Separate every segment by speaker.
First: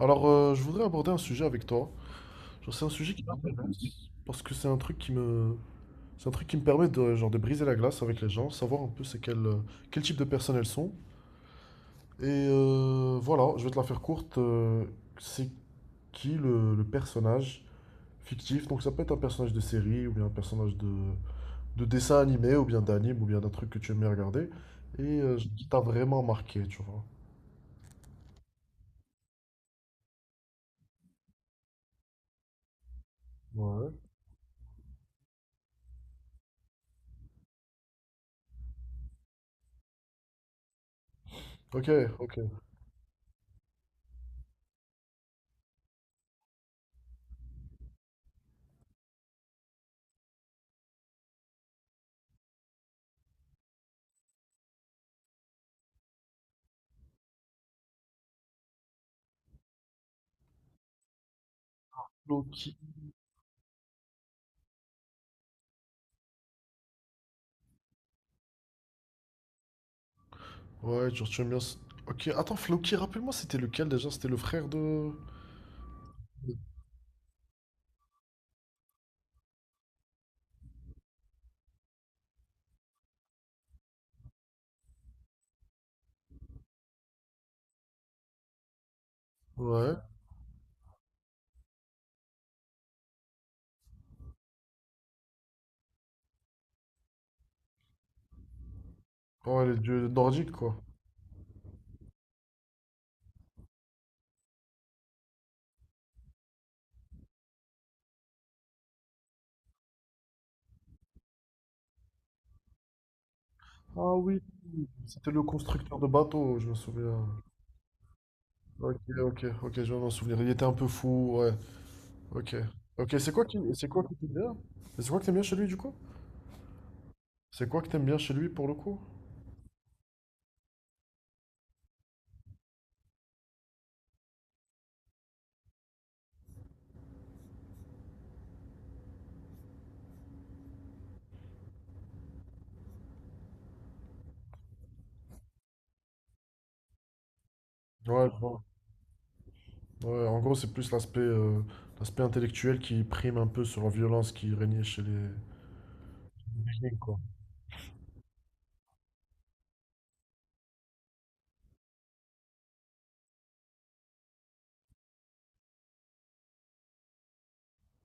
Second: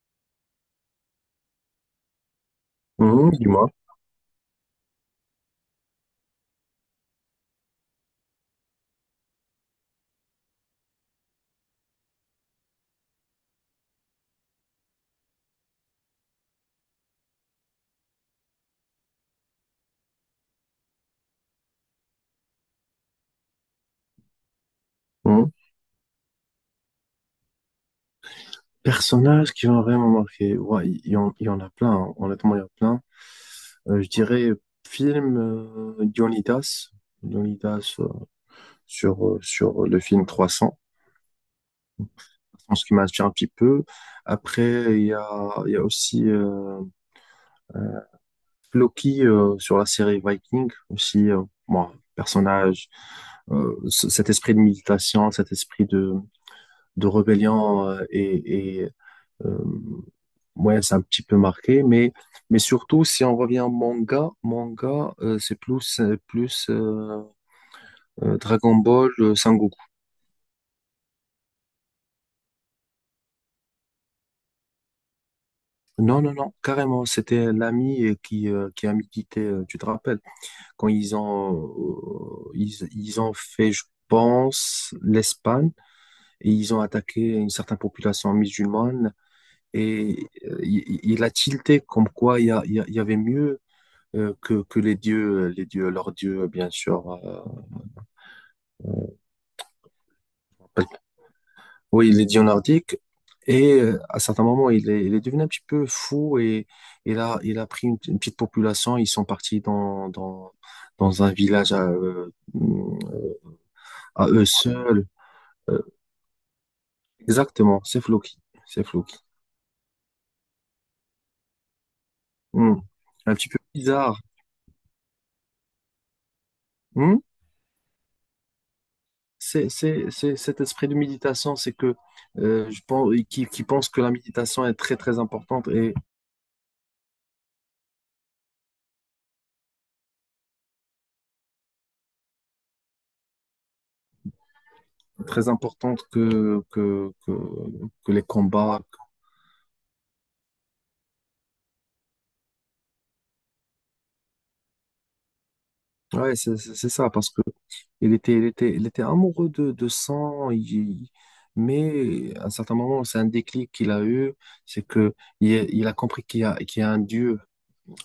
Speaker 1: Alors, je voudrais aborder un sujet avec toi. Genre, c'est un sujet qui
Speaker 2: Mhm,
Speaker 1: m'intéresse
Speaker 2: dis-moi.
Speaker 1: parce que c'est un truc qui me permet de, genre, de briser la glace avec les gens, savoir un peu quel type de personnes elles sont. Et voilà, je vais te la faire courte. C'est qui le personnage fictif? Donc, ça peut être un personnage de série ou bien un personnage de dessin animé ou bien d'anime ou bien d'un truc que tu aimes bien regarder et
Speaker 2: Mhm.
Speaker 1: qui t'a vraiment marqué, tu vois.
Speaker 2: Personnages qui m'ont vraiment marqué. Ouais, il y en a plein, hein. Honnêtement, il y en a plein.
Speaker 1: Ouais.
Speaker 2: Je dirais film Dionydas. Dionydas sur, sur le film 300.
Speaker 1: Ok, ok.
Speaker 2: Je pense qu'il m'inspire un petit peu. Après, il y a aussi euh, Loki sur la série Viking. Aussi, moi, personnage, cet esprit de méditation, cet esprit de rébellion euh, ouais, c'est un petit peu marqué, mais
Speaker 1: Donc,
Speaker 2: surtout, si on revient au manga, c'est plus Dragon Ball, Sangoku.
Speaker 1: ouais, genre tu aimes bien. Ok, attends, Floki, rappelle-moi, c'était lequel déjà? C'était le frère de.
Speaker 2: Non, carrément, c'était l'ami qui a milité, tu te rappelles, quand ils ont fait, je pense, l'Espagne, et ils ont attaqué une certaine population musulmane,
Speaker 1: Ouais.
Speaker 2: et il a tilté comme quoi il y avait mieux que les dieux, leurs dieux, bien sûr. Euh,
Speaker 1: Ouais, les dieux nordiques, quoi.
Speaker 2: Oui, il est dieu nordique et à certains moments, il est devenu un petit peu fou et il a pris une petite population. Ils sont partis dans un village
Speaker 1: Ah
Speaker 2: à
Speaker 1: oui,
Speaker 2: eux seuls.
Speaker 1: c'était le
Speaker 2: Euh,
Speaker 1: constructeur de bateaux, je me souviens.
Speaker 2: exactement, c'est Floki. C'est
Speaker 1: Ok,
Speaker 2: Floki.
Speaker 1: ok, ok, je viens de m'en souvenir. Il était un peu fou, ouais. Ok.
Speaker 2: Hmm.
Speaker 1: Ok,
Speaker 2: Un petit peu
Speaker 1: c'est quoi que
Speaker 2: bizarre.
Speaker 1: t'aimes bien? Et c'est quoi que t'aimes bien chez lui, du coup?
Speaker 2: Hmm.
Speaker 1: C'est quoi que t'aimes bien chez lui, pour le coup?
Speaker 2: C'est cet esprit de méditation, c'est que je pense, qui pense que la méditation est très très importante et très importante que les
Speaker 1: Ouais, je vois.
Speaker 2: combats.
Speaker 1: Ouais, en gros, c'est plus l'aspect intellectuel qui prime un peu sur la violence qui régnait chez les
Speaker 2: Ouais, c'est
Speaker 1: Vikings,
Speaker 2: ça,
Speaker 1: quoi.
Speaker 2: parce que il était amoureux de sang, mais à un certain moment, c'est un déclic qu'il a eu, c'est que il a compris qu'il y a un Dieu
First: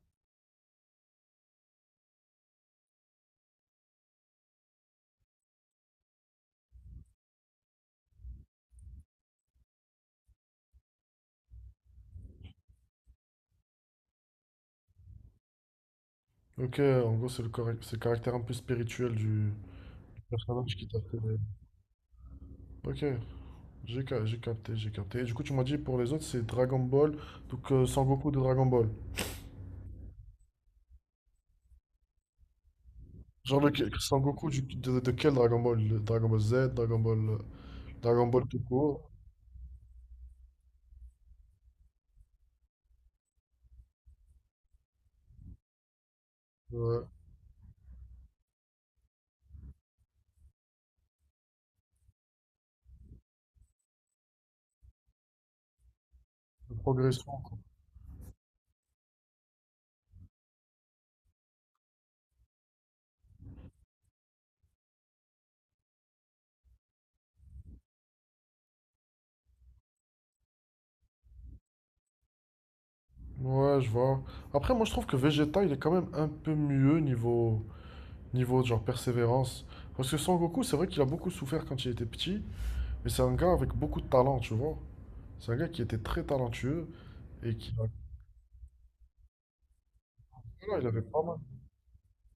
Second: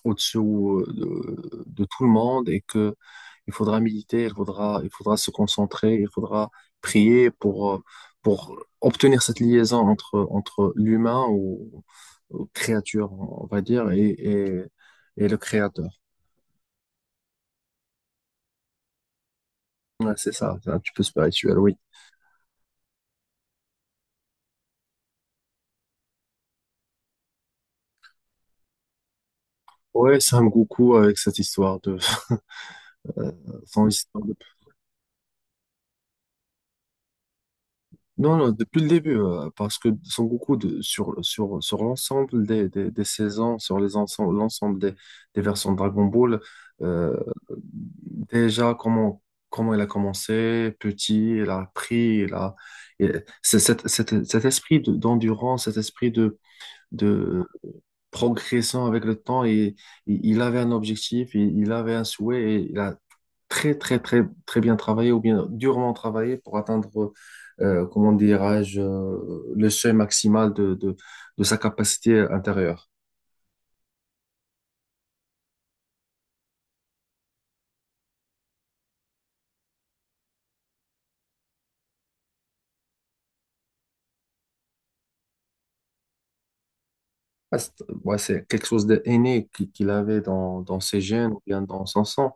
Speaker 2: au dessus de tout le monde et que il faudra se concentrer, il faudra prier pour obtenir cette liaison entre l'humain ou créature, on va dire, et le créateur.
Speaker 1: Ok, en gros, c'est le caractère un peu spirituel du
Speaker 2: Ouais, c'est ça, c'est
Speaker 1: personnage
Speaker 2: un
Speaker 1: qui
Speaker 2: petit
Speaker 1: t'a
Speaker 2: peu
Speaker 1: fait.
Speaker 2: spirituel, oui.
Speaker 1: Ok, j'ai capté, j'ai capté. Et du coup, tu m'as dit pour les autres, c'est Dragon Ball, donc Sangoku de Dragon Ball.
Speaker 2: Ouais, Sam Goku avec cette histoire de euh,
Speaker 1: Genre,
Speaker 2: son histoire de-
Speaker 1: Sangoku de quel Dragon Ball? Le Dragon Ball Z, Dragon
Speaker 2: non,
Speaker 1: Ball
Speaker 2: non,
Speaker 1: tout
Speaker 2: depuis le
Speaker 1: court,
Speaker 2: début, parce que Son Goku sur l'ensemble des saisons, sur les ensemble l'ensemble des versions de Dragon Ball,
Speaker 1: euh,
Speaker 2: euh, déjà comment il a commencé, petit, il a appris, il a et c'est cet esprit d'endurance, cet esprit
Speaker 1: la progression,
Speaker 2: de
Speaker 1: quoi.
Speaker 2: progressant avec le temps et il avait un objectif, il avait un souhait et il a très bien travaillé ou bien durement travaillé pour atteindre, comment dirais-je, le seuil maximal de sa capacité intérieure.
Speaker 1: Ouais, je vois. Après, moi, je trouve que Vegeta, il est quand même un peu mieux niveau genre persévérance. Parce que Sangoku, c'est vrai qu'il a beaucoup souffert quand il était petit. Mais c'est un gars avec beaucoup de talent, tu vois. C'est un gars qui était très talentueux et
Speaker 2: Ah, c'est ouais, c'est quelque chose d'aîné qu'il avait dans dans
Speaker 1: voilà, il
Speaker 2: ses
Speaker 1: avait pas
Speaker 2: gènes
Speaker 1: mal.
Speaker 2: ou bien dans son sang.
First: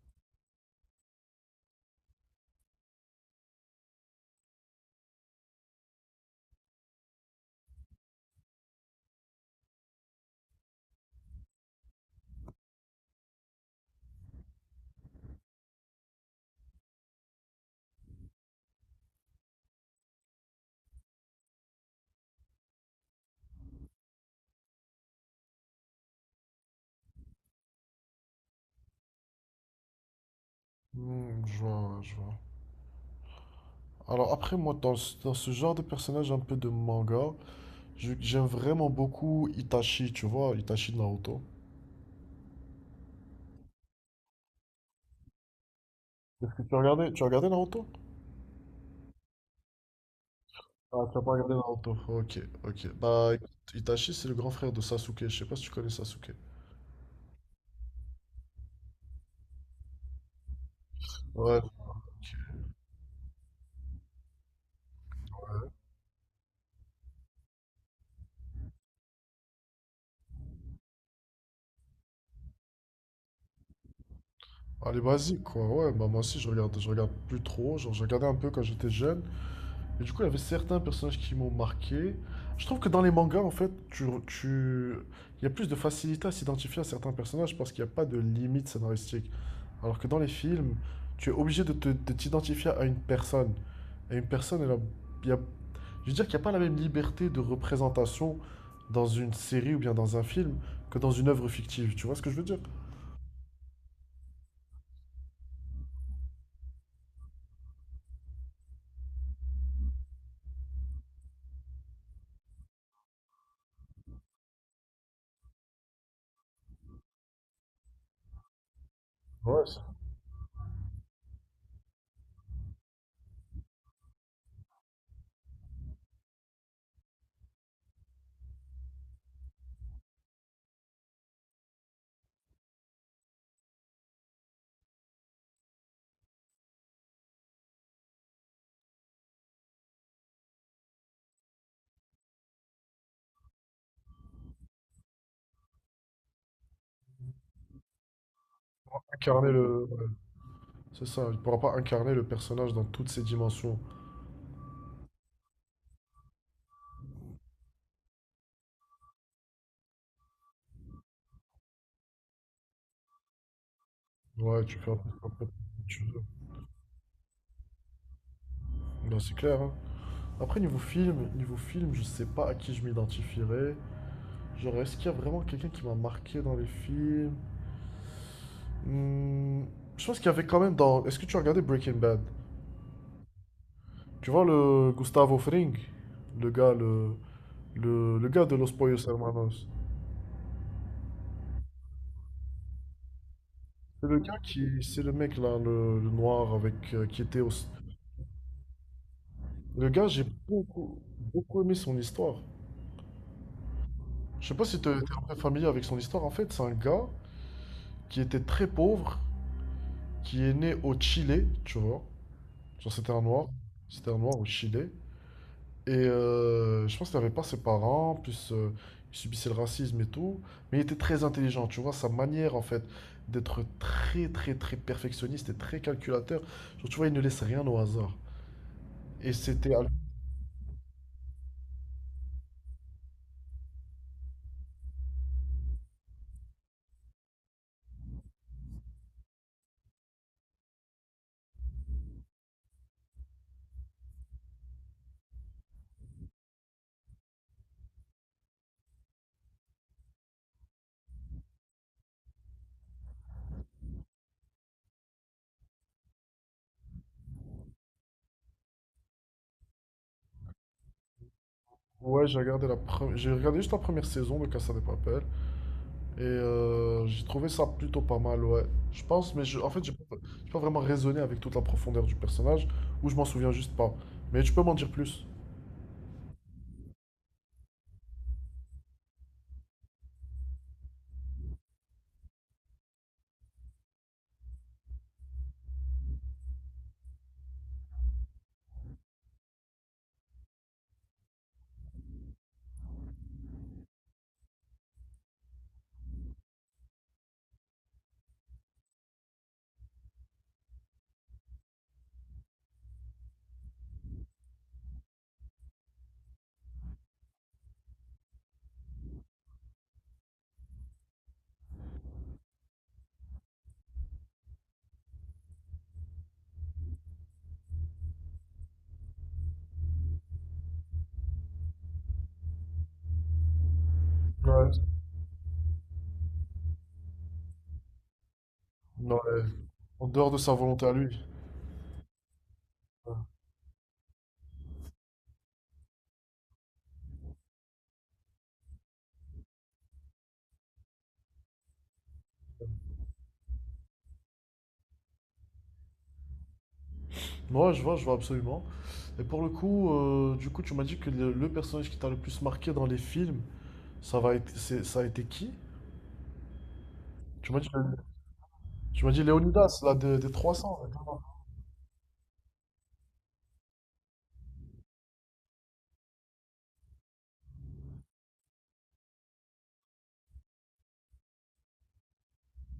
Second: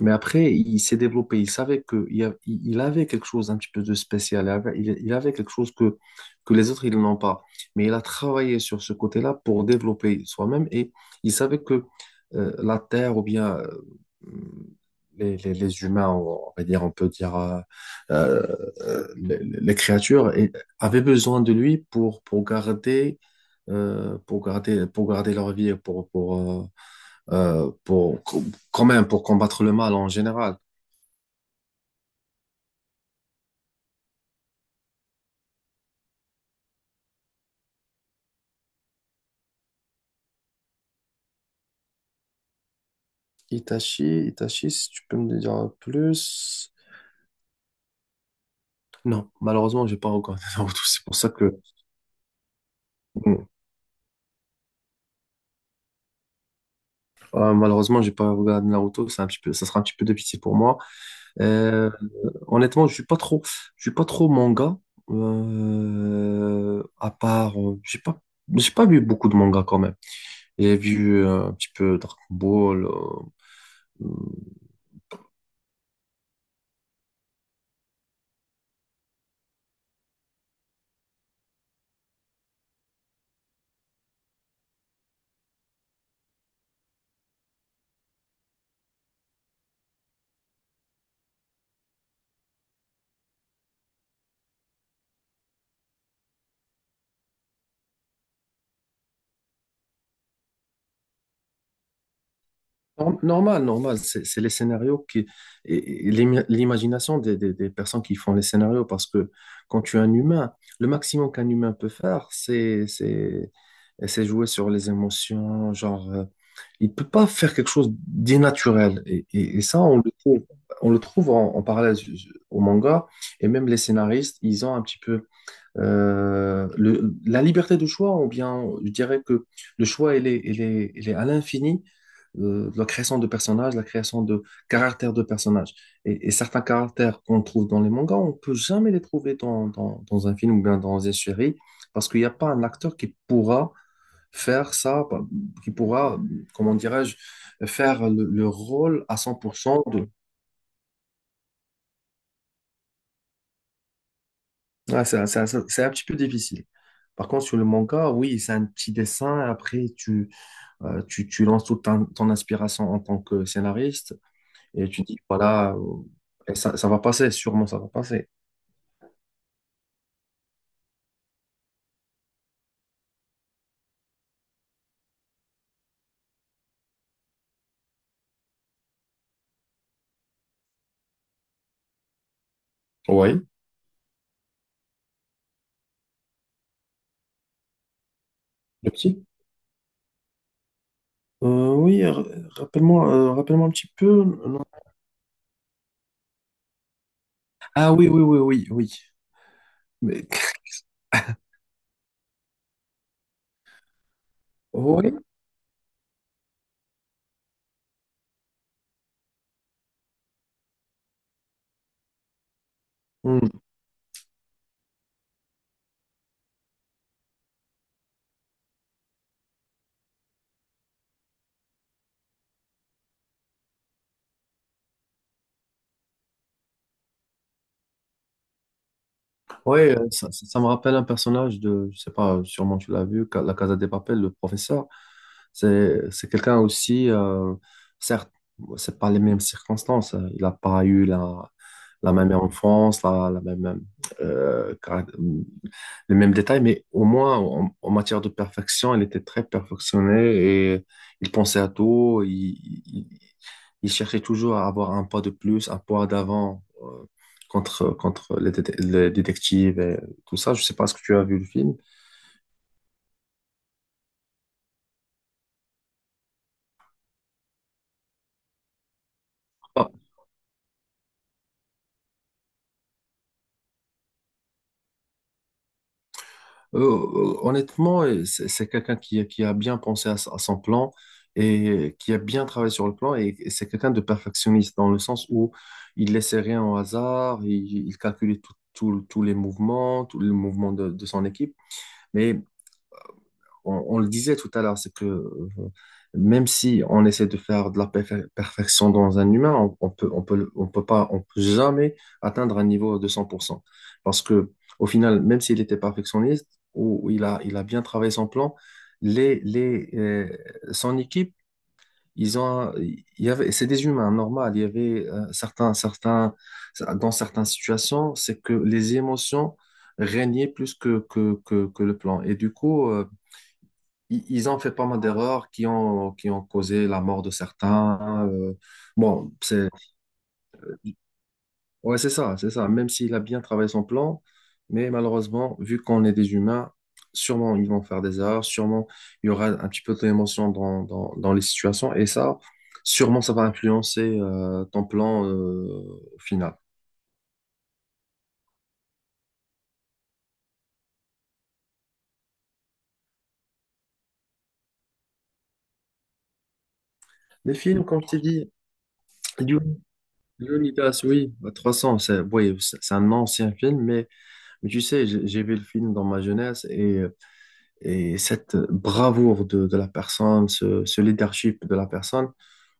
Speaker 2: Mais après, il s'est développé. Il savait que il y a- il avait quelque chose un petit peu de spécial. Il avait quelque chose que les autres, ils n'ont pas. Mais il a travaillé sur ce côté-là pour développer soi-même. Et il savait que la Terre ou bien les humains, on va dire, on peut dire euh, les créatures, avaient besoin de lui pour garder, pour garder leur vie, et pour quand même pour combattre le mal en général.
Speaker 1: Hmm, je vois, ouais, je vois. Alors après, moi, dans ce genre de personnage un peu de manga, j'aime vraiment beaucoup Itachi, tu vois, Itachi de Naruto.
Speaker 2: Itachi, Itachi, si tu peux me dire plus.
Speaker 1: Tu as regardé Naruto?
Speaker 2: Non, malheureusement, j'ai pas regardé Naruto. C'est
Speaker 1: Ah,
Speaker 2: pour
Speaker 1: tu n'as
Speaker 2: ça
Speaker 1: pas regardé
Speaker 2: que
Speaker 1: Naruto. Ok, ok. Bah,
Speaker 2: bon,
Speaker 1: écoute, Itachi, c'est le grand frère de Sasuke. Je sais pas si tu connais Sasuke.
Speaker 2: malheureusement, j'ai pas regardé Naruto. C'est un petit peu, ça sera un petit peu de pitié pour moi.
Speaker 1: Ouais,
Speaker 2: Euh,
Speaker 1: ok.
Speaker 2: honnêtement, je suis pas trop manga. À part, j'ai pas vu beaucoup de mangas quand même. J'ai vu un petit peu Dragon Ball. euh,
Speaker 1: Allez, basique, quoi. Ouais, bah moi aussi, je regarde plus trop. Genre, je regardais un peu quand j'étais jeune. Et du coup, il y avait certains personnages qui m'ont marqué. Je trouve que dans les mangas, en fait, il y a plus de facilité à s'identifier à certains personnages parce qu'il n'y a pas de limite scénaristique. Alors que dans les films, tu es obligé de t'identifier à une personne. Et une personne, elle a- il y a- je veux dire qu'il n'y a pas la même liberté de représentation dans une série ou bien dans un film que dans une œuvre fictive. Tu vois ce que je veux dire?
Speaker 2: Normal, normal, c'est les scénarios qui, l'imagination des personnes qui font les scénarios, parce que quand tu es un humain, le maximum qu'un humain peut faire, c'est jouer sur les émotions, genre, il peut pas faire quelque chose d'inaturel, et
Speaker 1: Ouais, c'est
Speaker 2: ça, on le trouve en, en parallèle au manga, et même les scénaristes, ils ont un petit peu la liberté de choix, ou bien je dirais que le choix, il est à l'infini, la création de personnages, la création de caractères de personnages. Et certains caractères qu'on trouve dans les mangas, on peut jamais les trouver dans un film ou bien dans une série, parce qu'il n'y a pas un acteur qui pourra faire ça, qui pourra, comment dirais-je, faire le
Speaker 1: pas
Speaker 2: rôle à cent
Speaker 1: incarner
Speaker 2: pour cent
Speaker 1: le ouais.
Speaker 2: de...
Speaker 1: C'est ça, il ne pourra pas incarner le personnage dans toutes ses dimensions.
Speaker 2: Ouais, c'est un petit peu difficile. Par contre, sur le manga, oui, c'est un petit dessin. Après, tu lances toute ton, ton inspiration en tant que scénariste
Speaker 1: Ouais, tu
Speaker 2: et
Speaker 1: fais
Speaker 2: tu dis,
Speaker 1: un peu comme
Speaker 2: voilà, euh,
Speaker 1: tu veux.
Speaker 2: et ça, ça va passer, sûrement ça va passer.
Speaker 1: Non, c'est clair, hein. Après, niveau film, je sais pas à qui je m'identifierais. Genre, est-ce qu'il y a vraiment quelqu'un qui m'a marqué dans les films? Hmm, je pense qu'il y avait quand même dans. Est-ce que tu as regardé Breaking Bad?
Speaker 2: Oui,
Speaker 1: Tu vois le Gustavo Fring, le gars, le, le gars de Los
Speaker 2: le
Speaker 1: Pollos
Speaker 2: petit.
Speaker 1: Hermanos.
Speaker 2: Oui, rappelle-moi, rappelle-moi un petit
Speaker 1: C'est le
Speaker 2: peu.
Speaker 1: gars
Speaker 2: Non.
Speaker 1: qui, c'est le mec là, le noir avec qui était au.
Speaker 2: Ah oui, oui, oui, oui, oui.
Speaker 1: Le gars,
Speaker 2: Mais...
Speaker 1: beaucoup aimé son histoire. Je sais pas si tu es familier avec son histoire. En fait, c'est un gars qui était très pauvre qui est né au Chili, tu vois. Genre, c'était un noir.
Speaker 2: Oui.
Speaker 1: C'était un noir au Chili. Et je pense qu'il n'avait pas ses parents, plus il subissait le racisme et tout. Mais il était très intelligent, tu vois. Sa manière, en fait, d'être très perfectionniste et très calculateur. Genre, tu vois, il ne laisse rien au hasard. Et c'était. À-
Speaker 2: Oui, ça me rappelle un personnage de, je sais pas, sûrement tu l'as vu, la Casa de Papel, le professeur. C'est quelqu'un aussi, certes, c'est pas les mêmes circonstances, hein. Il n'a pas eu la, la même enfance, la même euh, caract- les mêmes détails, mais au moins en, en matière de perfection, elle était très perfectionnée et il pensait à tout. Il- il cherchait toujours à avoir un pas de plus, un pas d'avant contre les, les détectives et tout ça. Je sais pas ce que tu as vu le film.
Speaker 1: Ouais, j'ai regardé juste la première saison de Casa de Papel. Et j'ai trouvé ça plutôt pas mal, ouais. Je pense, mais en fait,
Speaker 2: Par,
Speaker 1: j'ai pas vraiment raisonné avec toute la profondeur du personnage, ou je m'en souviens juste pas. Mais tu peux m'en dire plus.
Speaker 2: Honnêtement, c'est quelqu'un qui a bien pensé à, à son plan et qui a bien travaillé sur le plan et c'est quelqu'un de perfectionniste dans le sens où il laissait rien au hasard, il calculait tous les mouvements de son équipe. Mais on le disait tout à l'heure, c'est que même si on essaie de faire de la perfection dans un humain, on peut, le- on peut pas, on peut jamais atteindre un niveau de 100%. Parce que, au final, même s'il était perfectionniste ou, ou il a bien travaillé son plan, les, les, euh, son équipe, il y avait, c'est des humains, normal. Il y avait certains, dans certaines situations, c'est que les émotions régnaient plus que le plan. Et du coup, ils ont fait
Speaker 1: Ouais.
Speaker 2: pas mal d'erreurs qui ont causé la mort de certains.
Speaker 1: Ouais.
Speaker 2: Bon, c'est,
Speaker 1: En dehors de sa volonté à lui.
Speaker 2: ouais, c'est ça, c'est ça. Même
Speaker 1: Ouais,
Speaker 2: s'il a bien travaillé son plan, mais malheureusement, vu qu'on est des humains, sûrement ils vont faire des erreurs, sûrement il y aura un petit peu d'émotion dans les situations, et ça, sûrement ça va influencer ton plan au final.
Speaker 1: ouais, je vois absolument. Et pour le coup, tu m'as dit que le personnage qui t'a le plus marqué dans les films, ça va être, c'est- ça a été qui? Tu
Speaker 2: Les
Speaker 1: m'as dit,
Speaker 2: films, comme je t'ai dit,
Speaker 1: tu m'as dit
Speaker 2: Dune-
Speaker 1: Léonidas, là, des 300,
Speaker 2: Leonidas,
Speaker 1: exactement.
Speaker 2: oui, bah, 300, c'est oui, c'est un ancien film, mais tu sais, j'ai vu le film dans ma jeunesse et et cette bravoure de la personne, ce leadership de la personne,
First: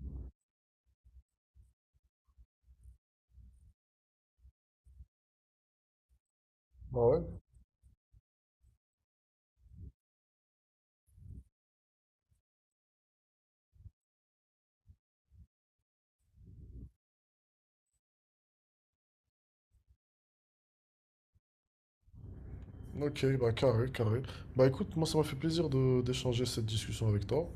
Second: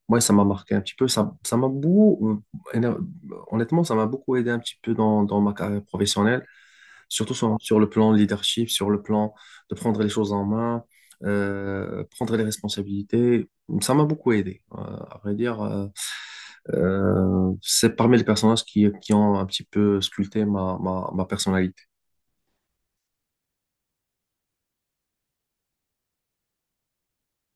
Speaker 2: moi, ça m'a marqué un petit peu. Ça m'a beaucoup, honnêtement, ça m'a beaucoup aidé un petit peu dans, dans ma carrière professionnelle,
Speaker 1: Bah
Speaker 2: surtout
Speaker 1: ouais.
Speaker 2: sur le plan leadership, sur le plan de prendre les choses en main, prendre les responsabilités. Ça m'a beaucoup aidé. C'est parmi les personnages qui ont un petit peu sculpté ma personnalité.
Speaker 1: Ok, bah carré, carré. Bah écoute, moi, ça m'a fait plaisir de d'échanger cette discussion avec toi.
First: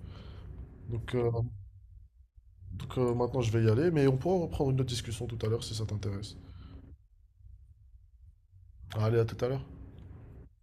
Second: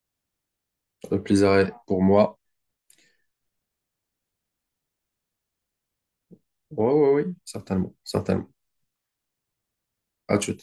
Speaker 1: Donc,
Speaker 2: Le
Speaker 1: euh,
Speaker 2: plaisir est pour moi.
Speaker 1: donc, maintenant je vais y aller, mais on pourra reprendre une autre discussion tout à l'heure si ça t'intéresse.
Speaker 2: Oui, oui, oui, certainement, certainement.
Speaker 1: Allez, à tout à l'heure.
Speaker 2: À tout